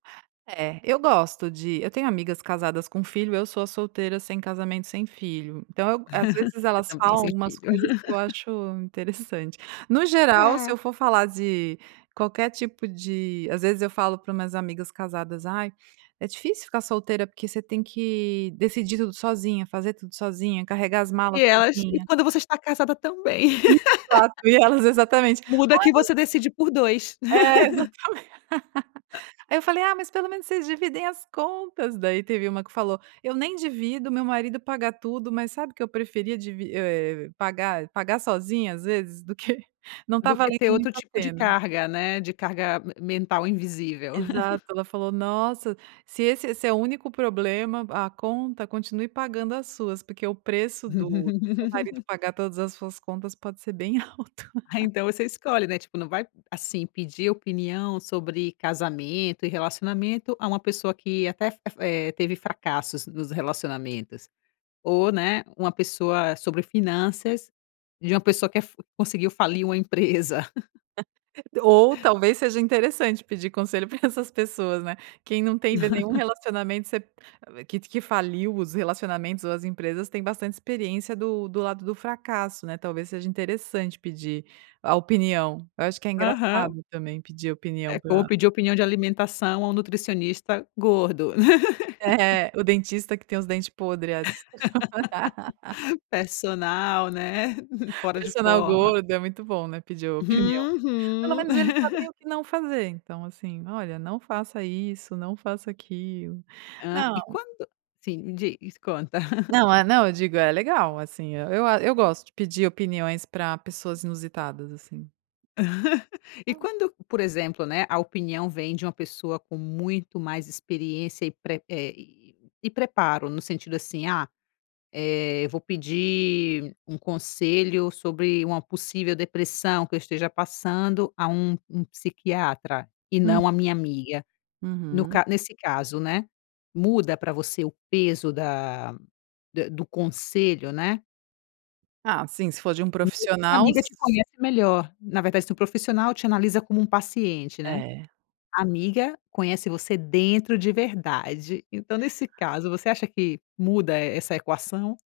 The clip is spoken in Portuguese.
É, eu gosto de eu tenho amigas casadas com filho, eu sou a solteira sem casamento, sem filho, então eu às vezes elas Também falam sem algumas filho. coisas que eu acho interessante, no geral se É. eu for falar de qualquer tipo de às vezes eu falo para as minhas amigas casadas: "Ai, é difícil ficar solteira porque você tem que decidir tudo sozinha, fazer tudo sozinha, carregar as malas E acho que sozinha". quando você está casada também. Exato, e elas exatamente Muda que [unintelligible] você decide por 2. É, exatamente, eu falei: "Ah, mas pelo menos vocês dividem as contas", daí teve uma que falou: "Eu nem divido, o meu marido pagar tudo, mas sabe que eu preferia divi eh, pagar pagar sozinha às vezes, do que não tá Do que valendo ter muito outro a tipo de pena. carga, né, de carga mental invisível. Exato, ela falou: "Nossa, se esse esse é o único problema a conta, continue pagando as suas, porque o preço do do seu marido pagar todas as suas contas pode ser bem alto". Aí então você escolhe, né, tipo não vai assim pedir opinião sobre casamento e relacionamento a uma pessoa que até fe eh, teve fracassos nos relacionamentos, ou, né, uma pessoa sobre finanças, de uma pessoa fa que conseguiu falir uma empresa. Ou talvez seja interessante pedir conselho pra essas pessoas, né, quem não teve nenhum relacionamento você que que faliu os relacionamentos ou as empresas, tem bastante experiência do do lado do fracasso, né, talvez seja interessante pedir a opinião, eu acho que é Aham. engraçado também pedir a É opinião como pra pedir opinião de alimentação ao nutricionista gordo. É, o dentista que tem os dente podre. Personal né, fora de Personal forma. gordo é muito bom, né, pedir opinião. Pelo Uhum. menos eles sabem o que não fazer, então assim, olha não faça isso, não faça aquilo, Hã, não e quando sim, diz, conta. Não, é, não, eu digo: "É legal assim", eu a eu gosto de pedir opiniões pra pessoas inusitadas assim. E [unintelligible] quando, por exemplo, né, a opinião vem de uma pessoa com muito mais experiência e pre eh, e e preparo, no sentido assim: "Ah, eh, vou pedir um conselho sobre uma possível depressão que eu esteja passando a um um psiquiatra, e Hum. não a minha amiga", no Uhum. ca nesse caso, né, muda pra você o peso da do conselho, né. Ah, sim, se for de um Mesmo que a profissional. amiga te conhece melhor, na verdade, o profissional te analisa como um paciente, né, É. a amiga conhece você dentro de verdade, então nesse caso você acha que muda essa equação?